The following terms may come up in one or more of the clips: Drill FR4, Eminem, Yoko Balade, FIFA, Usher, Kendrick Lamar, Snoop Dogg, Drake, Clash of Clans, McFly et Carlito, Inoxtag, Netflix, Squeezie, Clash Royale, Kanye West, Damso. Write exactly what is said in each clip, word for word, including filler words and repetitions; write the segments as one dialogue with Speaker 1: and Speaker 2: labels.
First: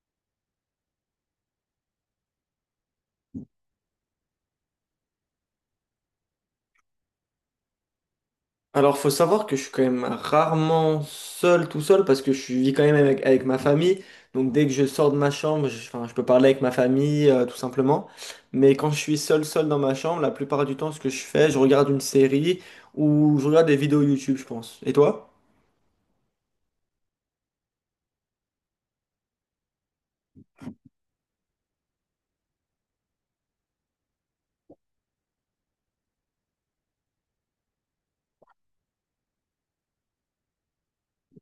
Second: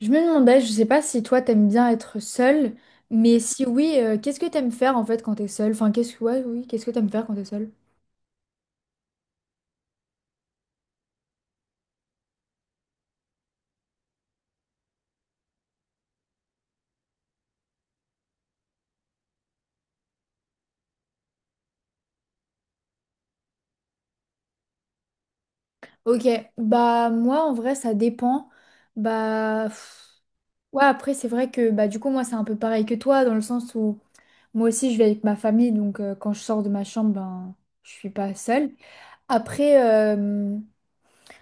Speaker 1: Je me demandais, je sais pas si toi t'aimes bien être seule, mais si oui, euh, qu'est-ce que t'aimes faire en fait quand t'es seule? Enfin, qu'est-ce que ouais, oui, qu'est-ce que t'aimes faire quand t'es seule?
Speaker 2: Alors, faut savoir que je suis quand même rarement seul, tout seul, parce que je vis quand même avec, avec ma famille. Donc, dès que je sors de ma chambre, je, enfin, je peux parler avec ma famille, euh, tout simplement. Mais quand je suis seul, seul dans ma chambre, la plupart du temps, ce que je fais, je regarde une série ou je regarde des vidéos YouTube, je pense. Et toi?
Speaker 1: Ok, bah moi en vrai ça dépend. Bah pff, ouais, après c'est vrai que bah du coup moi c'est un peu pareil que toi dans le sens où moi aussi je vis avec ma famille donc euh, quand je sors de ma chambre ben je suis pas seule. Après euh,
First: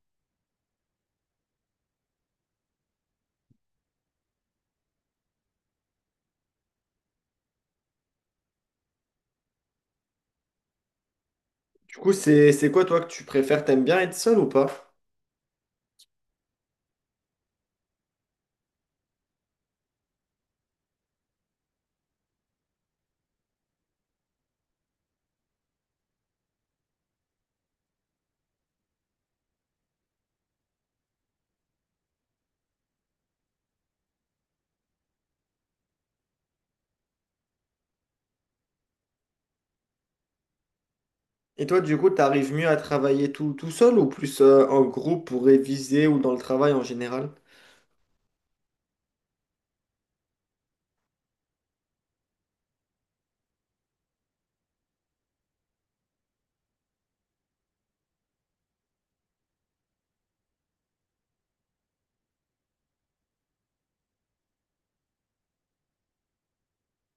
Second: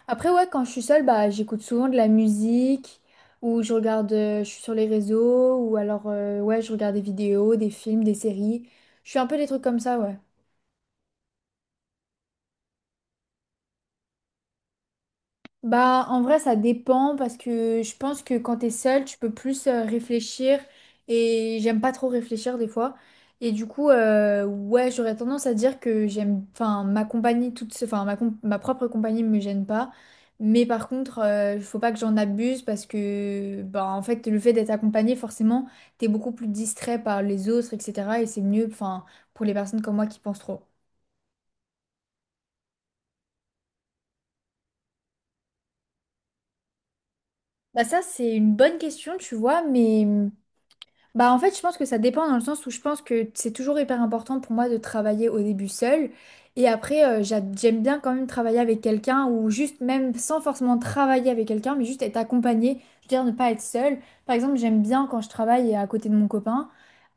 Speaker 1: Après, ouais, quand je suis seule, bah, j'écoute souvent de la musique ou je regarde, euh, je suis sur les réseaux ou alors, euh, ouais, je regarde des vidéos, des films, des séries. Je fais un peu des trucs comme ça, ouais.
Speaker 2: Du coup, c'est, c'est quoi, toi, que tu préfères? T'aimes bien être seul ou pas?
Speaker 1: Bah, en vrai, ça dépend parce que je pense que quand t'es seule, tu peux plus euh, réfléchir et j'aime pas trop réfléchir des fois. Et du coup, euh, ouais, j'aurais tendance à dire que j'aime, enfin, ma compagnie toute, se- enfin, ma, com- ma propre compagnie me gêne pas. Mais par contre, euh, faut pas que j'en abuse parce que, bah, en fait, le fait d'être accompagné, forcément, t'es beaucoup plus distrait par les autres, et cetera. Et c'est mieux, enfin, pour les personnes comme moi qui pensent trop.
Speaker 2: Et toi, du coup, t'arrives mieux à travailler tout, tout seul ou plus, euh, en groupe pour réviser ou dans le travail en général?
Speaker 1: Bah, ça, c'est une bonne question, tu vois, mais, mmh, bah en fait, je pense que ça dépend dans le sens où je pense que c'est toujours hyper important pour moi de travailler au début seule. Et après, euh, j'a- j'aime bien quand même travailler avec quelqu'un ou juste même sans forcément travailler avec quelqu'un, mais juste être accompagnée, je veux dire ne pas être seule. Par exemple, j'aime bien quand je travaille à côté de mon copain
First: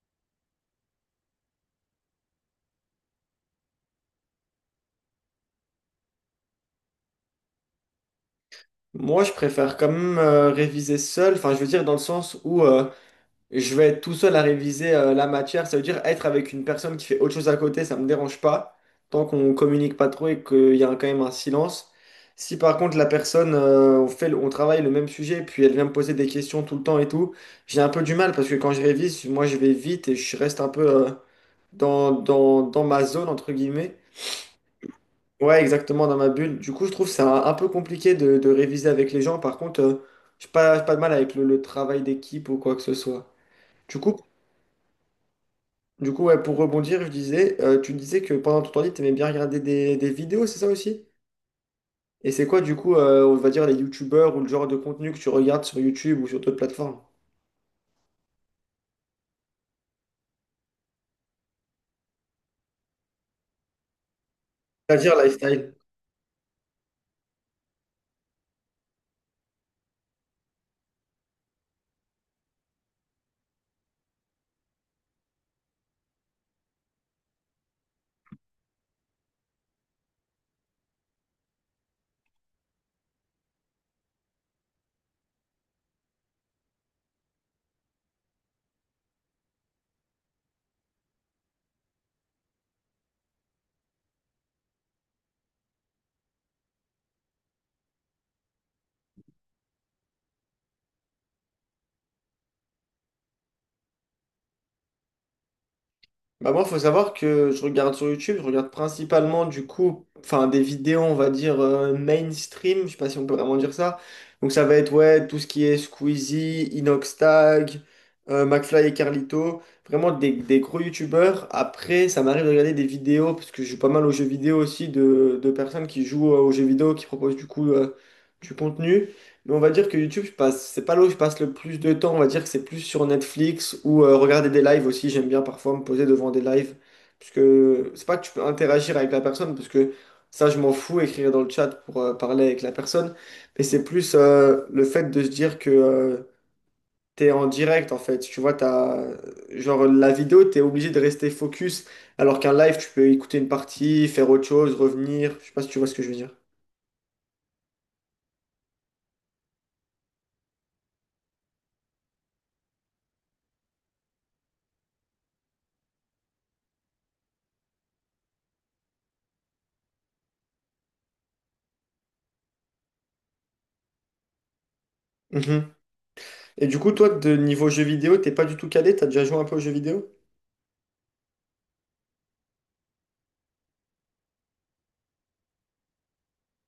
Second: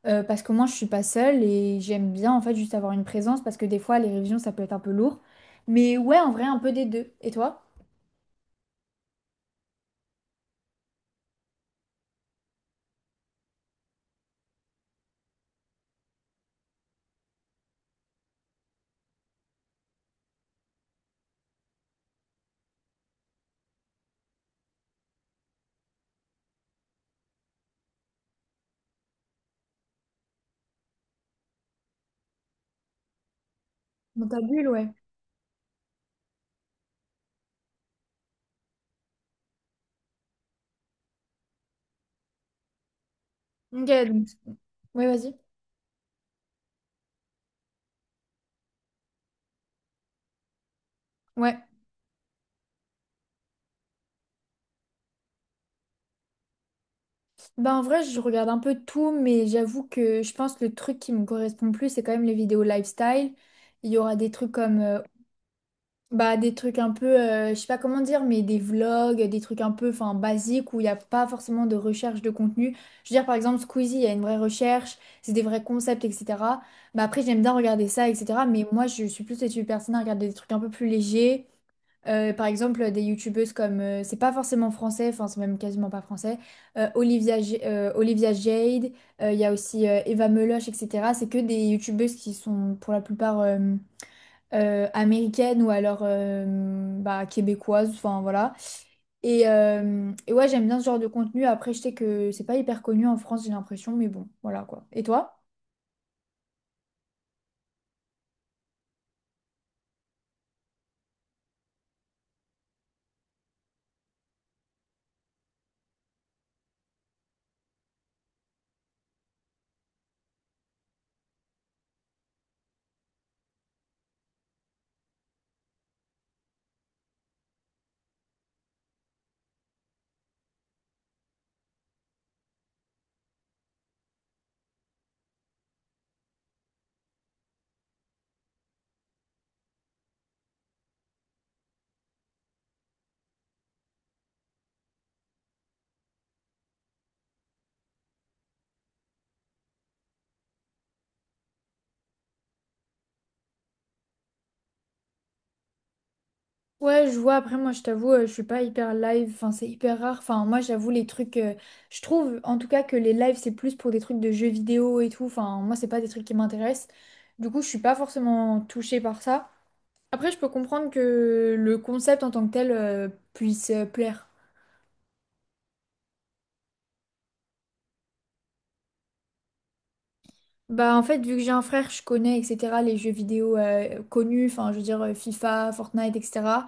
Speaker 1: euh, parce qu'au moins je suis pas seule et j'aime bien en fait juste avoir une présence parce que des fois les révisions ça peut être un peu lourd. Mais ouais, en vrai, un peu des deux. Et toi?
Speaker 2: Moi, je préfère quand même euh, réviser seul, enfin je veux dire dans le sens où euh, je vais être tout seul à réviser euh, la matière, ça veut dire être avec une personne qui fait autre chose à côté, ça me dérange pas, tant qu'on communique pas trop et qu'il y a un- quand même un silence. Si par contre la personne, euh, on fait, le- on travaille le même sujet, puis elle vient me poser des questions tout le temps et tout, j'ai un peu du mal parce que quand je révise, moi je vais vite et je reste un peu euh, dans, dans, dans ma zone, entre guillemets.
Speaker 1: Dans ta bulle, ouais.
Speaker 2: Ouais, exactement, dans ma bulle. Du coup, je trouve ça un peu compliqué de, de réviser avec les gens. Par contre, euh, j'ai pas, j'ai pas de mal avec le, le travail d'équipe ou quoi que ce soit.
Speaker 1: Ok,
Speaker 2: Du coup,
Speaker 1: donc. Ouais, vas-y.
Speaker 2: du coup ouais, pour rebondir, je disais, euh, tu disais que pendant ton temps libre, t'aimais bien regarder des, des vidéos, c'est ça aussi?
Speaker 1: Ouais.
Speaker 2: Et c'est quoi, du coup, euh, on va dire les youtubeurs ou le genre de contenu que tu regardes sur YouTube ou sur d'autres plateformes?
Speaker 1: Bah en vrai, je regarde un peu tout, mais j'avoue que je pense que le truc qui me correspond le plus, c'est quand même les vidéos lifestyle. Il y aura des trucs comme, euh,
Speaker 2: C'est-à-dire lifestyle.
Speaker 1: bah, des trucs un peu, euh, je sais pas comment dire, mais des vlogs, des trucs un peu, enfin, basiques où il n'y a pas forcément de recherche de contenu. Je veux dire, par exemple, Squeezie, il y a une vraie recherche, c'est des vrais concepts, et cetera. Bah après, j'aime bien regarder ça, et cetera. Mais moi, je suis plus cette personne à regarder des trucs un peu plus légers. Euh, par exemple, des youtubeuses comme, euh, c'est pas forcément français, enfin c'est même quasiment pas français, euh, Olivia, J- euh, Olivia Jade, euh, il y a aussi euh, Eva Meloche, et cetera. C'est que des youtubeuses qui sont pour la plupart euh, euh, américaines ou alors euh, bah, québécoises, enfin voilà. Et, euh, et ouais, j'aime bien ce genre de contenu. Après, je sais que c'est pas hyper connu en France, j'ai l'impression, mais bon, voilà quoi. Et toi?
Speaker 2: Bah moi, faut savoir que je regarde sur YouTube, je regarde principalement du coup, enfin des vidéos, on va dire euh, mainstream, je sais pas si on peut vraiment dire ça. Donc ça va être ouais, tout ce qui est Squeezie, Inoxtag, euh, McFly et Carlito, vraiment des, des gros YouTubeurs. Après, ça m'arrive de regarder des vidéos, parce que je joue pas mal aux jeux vidéo aussi, de, de personnes qui jouent euh, aux jeux vidéo, qui proposent du coup euh, du contenu. Mais on va dire que YouTube, je passe, c'est pas là où je passe le plus de temps. On va dire que c'est plus sur Netflix ou euh, regarder des lives aussi. J'aime bien parfois me poser devant des lives. Parce que c'est pas que tu peux interagir avec la personne, parce que ça, je m'en fous, écrire dans le chat pour euh, parler avec la personne. Mais c'est plus euh, le fait de se dire que euh, t'es en direct, en fait. Tu vois, t'as, genre, la vidéo, t'es obligé de rester focus. Alors qu'un live, tu peux écouter une partie, faire autre chose, revenir. Je sais pas si tu vois ce que je veux
Speaker 1: Ouais, je vois. Après, moi, je t'avoue, euh, je suis pas hyper live. Enfin, c'est hyper rare. Enfin, moi, j'avoue, les trucs. Euh, je trouve, en tout cas, que les lives, c'est plus pour des trucs de jeux vidéo et tout. Enfin, moi, c'est pas des trucs qui m'intéressent. Du coup, je suis pas forcément touchée par ça. Après, je peux comprendre que le concept en tant que tel, euh, puisse euh, plaire.
Speaker 2: dire. Et du coup, toi, de niveau jeux vidéo, t'es pas du tout calé, t'as déjà joué un peu aux jeux vidéo?
Speaker 1: Bah en fait, vu que j'ai un frère, je connais, et cetera, les jeux vidéo euh, connus, enfin je veux dire euh, FIFA, Fortnite, et cetera.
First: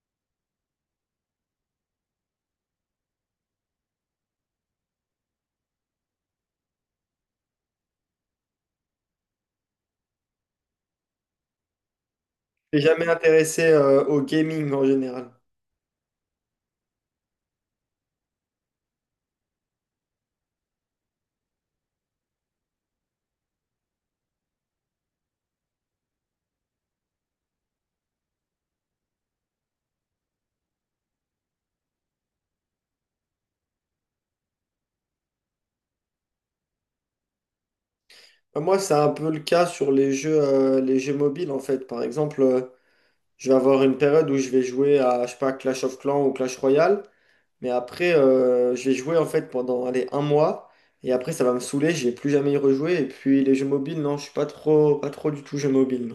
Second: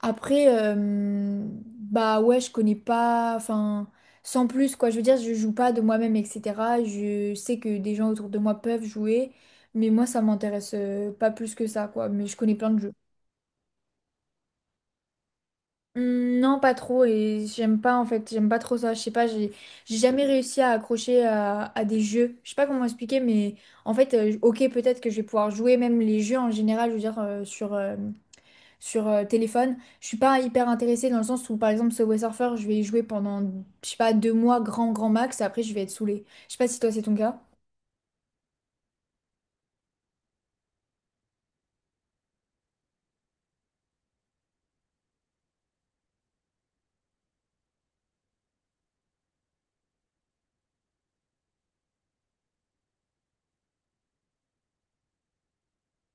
Speaker 1: Après, euh, bah ouais, je connais pas, enfin sans plus quoi, je veux dire, je joue pas de moi-même, et cetera. Je sais que des gens autour de moi peuvent jouer, mais moi ça m'intéresse euh, pas plus que ça quoi, mais je connais plein de
Speaker 2: T'es
Speaker 1: jeux.
Speaker 2: jamais intéressé euh, au gaming en général.
Speaker 1: Hmm. Non, pas trop et j'aime pas en fait, j'aime pas trop ça. Je sais pas, j'ai j'ai jamais réussi à accrocher à, à des jeux. Je sais pas comment expliquer, mais en fait, euh, ok, peut-être que je vais pouvoir jouer même les jeux en général, je veux dire euh, sur euh, sur euh, téléphone. Je suis pas hyper intéressée dans le sens où par exemple Subway Surfer, je vais y jouer pendant je sais pas deux mois grand grand max et après je vais être saoulée. Je sais pas si toi c'est ton cas.
Speaker 2: Euh, Moi, c'est un peu le cas sur les jeux, euh, les jeux mobiles en fait. Par exemple, euh, je vais avoir une période où je vais jouer à, je sais pas, Clash of Clans ou Clash Royale, mais après, euh, je vais jouer en fait pendant, allez, un mois, et après, ça va me saouler, je vais plus jamais y rejouer. Et puis, les jeux mobiles, non, je suis pas trop, pas trop du tout jeu mobile.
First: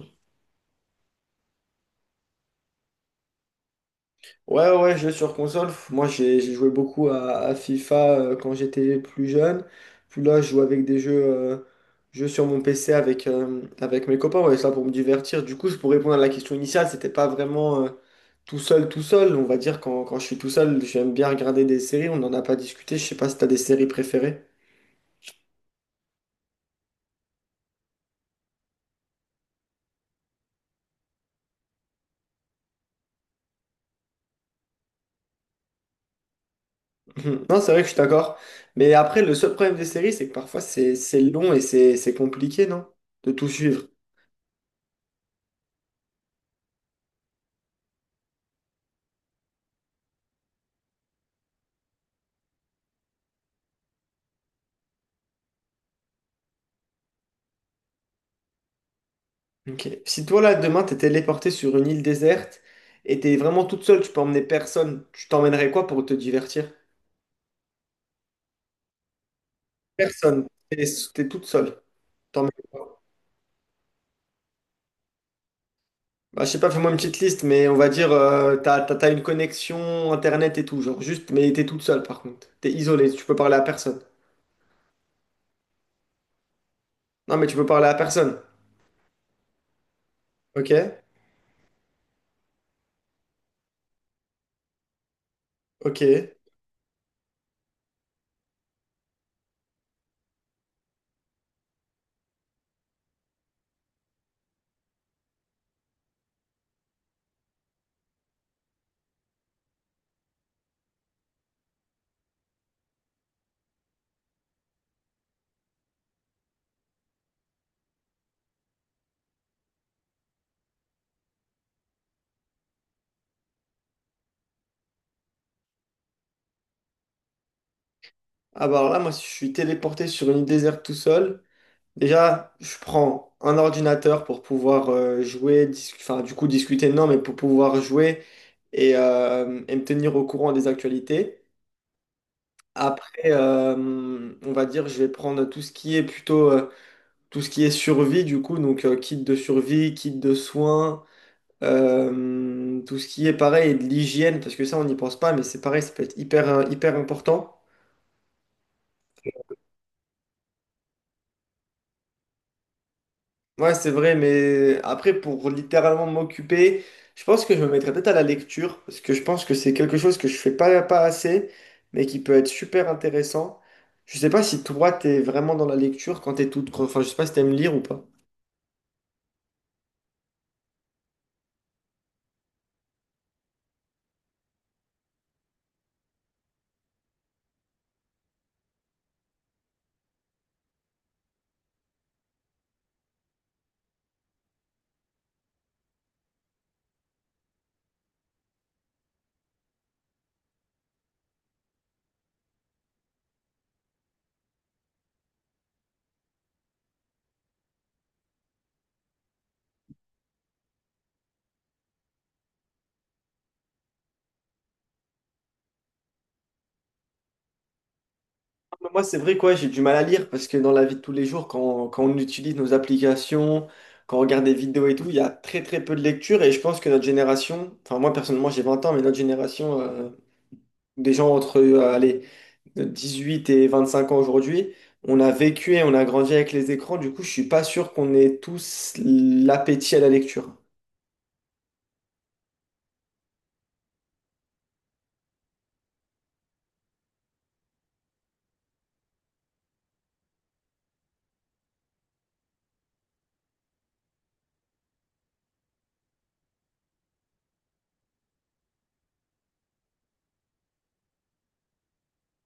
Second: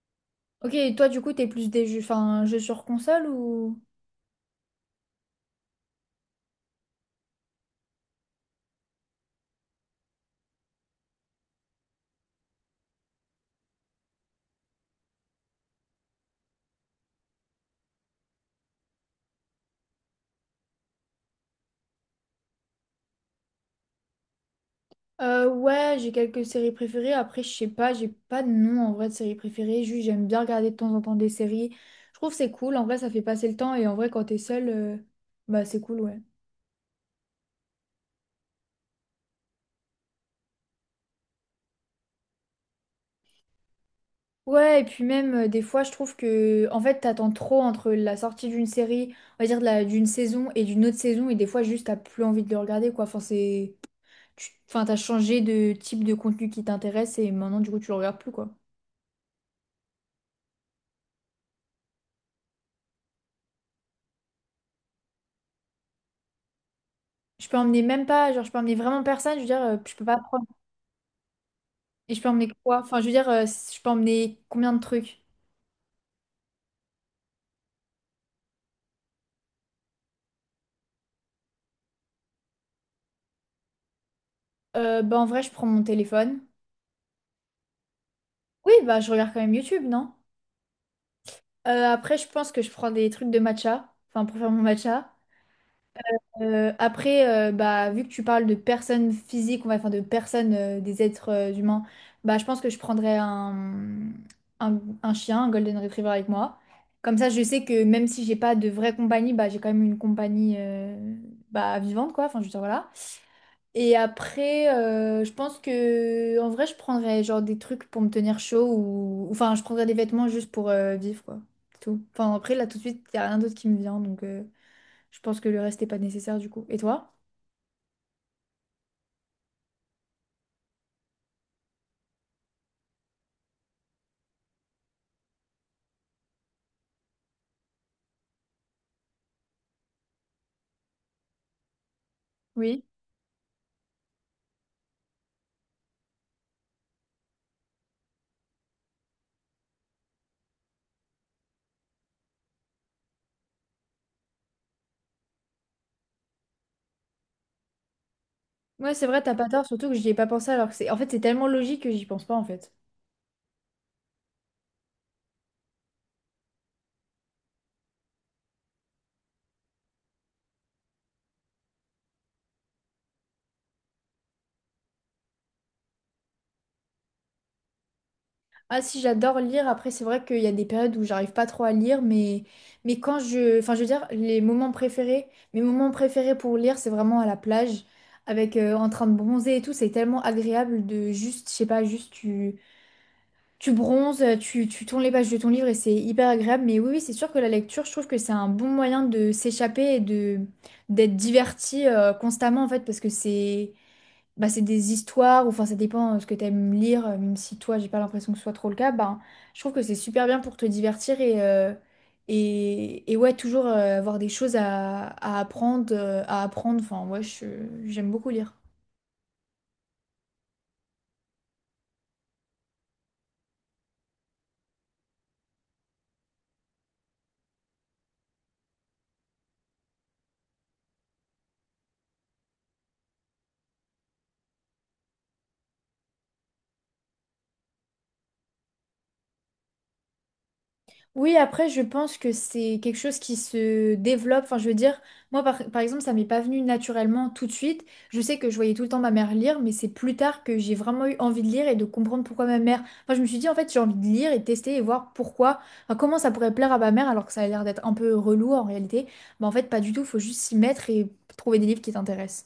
Speaker 1: Ok, et toi du coup t'es plus des jeux, enfin jeux sur console ou?
Speaker 2: Ouais, ouais, jeux sur console. Pff, Moi, j'ai j'ai joué beaucoup à, à FIFA euh, quand j'étais plus jeune. Puis là, je joue avec des jeux, euh, jeux sur mon P C avec, euh, avec mes copains. Ouais, ça pour me divertir. Du coup, je pour répondre à la question initiale, c'était pas vraiment euh, tout seul, tout seul. On va dire, quand, quand je suis tout seul, j'aime bien regarder des séries. On n'en a pas discuté. Je sais pas si t'as des séries préférées.
Speaker 1: Euh, ouais, j'ai quelques séries préférées. Après, je sais pas, j'ai pas de nom en vrai de séries préférées. Juste, j'aime bien regarder de temps en temps des séries. Je trouve que c'est cool. En vrai, ça fait passer le temps. Et en vrai, quand t'es seule, euh, bah c'est cool, ouais.
Speaker 2: Mhm. Non, c'est vrai que je suis d'accord. Mais après, le seul problème des séries, c'est que parfois, c'est c'est long et c'est c'est compliqué, non? De tout suivre.
Speaker 1: Ouais, et puis même, euh, des fois, je trouve que, en fait, t'attends trop entre la sortie d'une série, on va dire de la- d'une saison et d'une autre saison. Et des fois, juste, t'as plus envie de le regarder, quoi. Enfin, c'est. tu- enfin, t'as changé de type de contenu qui t'intéresse et maintenant, du coup, tu le regardes plus, quoi.
Speaker 2: Ok. Si toi, là, demain, t'es téléporté sur une île déserte et t'es vraiment toute seule, tu peux emmener personne, tu t'emmènerais quoi pour te divertir?
Speaker 1: Je peux emmener même pas, genre, je peux emmener vraiment personne. Je veux dire, euh, je peux pas.
Speaker 2: Personne. T'es t'es toute seule.
Speaker 1: Et je peux emmener
Speaker 2: T'emmènes
Speaker 1: quoi? Enfin,
Speaker 2: quoi?
Speaker 1: je veux dire, euh, je peux emmener combien de trucs?
Speaker 2: Bah, je sais pas, fais-moi une petite liste, mais on va dire, euh, t'as, t'as- t'as une connexion internet et tout, genre juste, mais t'es toute seule par contre. T'es isolée, tu peux parler à personne.
Speaker 1: Euh, bah, en vrai, je prends mon téléphone.
Speaker 2: Non, mais tu peux parler à personne.
Speaker 1: Oui, bah, je regarde quand même YouTube, non?
Speaker 2: Ok?
Speaker 1: Euh, après, je pense que je prends des trucs de matcha, enfin, pour faire mon matcha.
Speaker 2: Ok.
Speaker 1: Euh, après, euh, bah, vu que tu parles de personnes physiques, on va enfin, de personnes, euh, des êtres euh, humains, bah, je pense que je prendrais un, un, un chien, un Golden Retriever avec moi. Comme ça, je sais que même si j'ai pas de vraie compagnie, bah, j'ai quand même une compagnie euh, bah, vivante, quoi. Enfin, je veux dire, voilà. Et après, euh, je pense que en vrai, je prendrais genre des trucs pour me tenir chaud ou enfin, je prendrais des vêtements juste pour euh, vivre quoi. C'est tout. Enfin, après, là tout de suite, il y a rien d'autre qui me vient donc euh, je pense que le reste n'est pas nécessaire du coup. Et toi?
Speaker 2: Ah bah alors là, moi, si je suis téléporté sur une île déserte tout seul. Déjà, je prends un ordinateur pour pouvoir euh, jouer, dis- enfin du coup discuter, non, mais pour pouvoir jouer et, euh, et me tenir au courant des actualités.
Speaker 1: Oui.
Speaker 2: Après, euh, on va dire, je vais prendre tout ce qui est plutôt euh, tout ce qui est survie, du coup, donc euh, kit de survie, kit de soins, euh, tout ce qui est pareil, de l'hygiène, parce que ça, on n'y pense pas, mais c'est pareil, ça peut être hyper, euh, hyper important.
Speaker 1: Ouais, c'est vrai, t'as pas tort, surtout que j'y ai pas pensé alors que c'est en fait, c'est tellement logique que j'y pense pas en fait.
Speaker 2: Ouais, c'est vrai, mais après, pour littéralement m'occuper, je pense que je me mettrais peut-être à la lecture, parce que je pense que c'est quelque chose que je fais pas, pas assez, mais qui peut être super intéressant. Je sais pas si toi, t'es vraiment dans la lecture quand t'es toute... Enfin, je sais pas si t'aimes lire ou pas.
Speaker 1: Ah si, j'adore lire. Après, c'est vrai qu'il y a des périodes où j'arrive pas trop à lire, mais, mais quand je... enfin, je veux dire, les moments préférés, mes moments préférés pour lire, c'est vraiment à la plage, avec euh, en train de bronzer et tout. C'est tellement agréable de juste, je sais pas, juste tu, tu bronzes, tu, tu tournes les pages de ton livre et c'est hyper agréable. Mais oui, oui, c'est sûr que la lecture, je trouve que c'est un bon moyen de s'échapper et de d'être diverti euh, constamment, en fait, parce que c'est bah, c'est des histoires, ou enfin ça dépend euh, ce que tu aimes lire, euh, même si toi j'ai pas l'impression que ce soit trop le cas, bah, je trouve que c'est super bien pour te divertir et, euh, et, et ouais, toujours euh, avoir des choses à, à apprendre, euh, à apprendre, enfin ouais, je- j'aime beaucoup lire.
Speaker 2: Mais Moi, c'est vrai, quoi, j'ai du mal à lire, parce que dans la vie de tous les jours, quand, quand on utilise nos applications, quand on regarde des vidéos et tout, il y a très très peu de lecture, et je pense que notre génération, enfin moi personnellement j'ai vingt ans, mais notre génération, euh, des gens entre, euh, allez, de dix-huit et vingt-cinq ans aujourd'hui, on a vécu et on a grandi avec les écrans, du coup, je suis pas sûr qu'on ait tous l'appétit à la lecture.
Speaker 1: Oui, après, je pense que c'est quelque chose qui se développe. Enfin, je veux dire, moi, par, par exemple, ça m'est pas venu naturellement tout de suite. Je sais que je voyais tout le temps ma mère lire, mais c'est plus tard que j'ai vraiment eu envie de lire et de comprendre pourquoi ma mère. Enfin, je me suis dit, en fait, j'ai envie de lire et de tester et voir pourquoi, enfin, comment ça pourrait plaire à ma mère, alors que ça a l'air d'être un peu relou en réalité. Mais en fait, pas du tout. Faut juste s'y mettre et trouver des livres qui t'intéressent.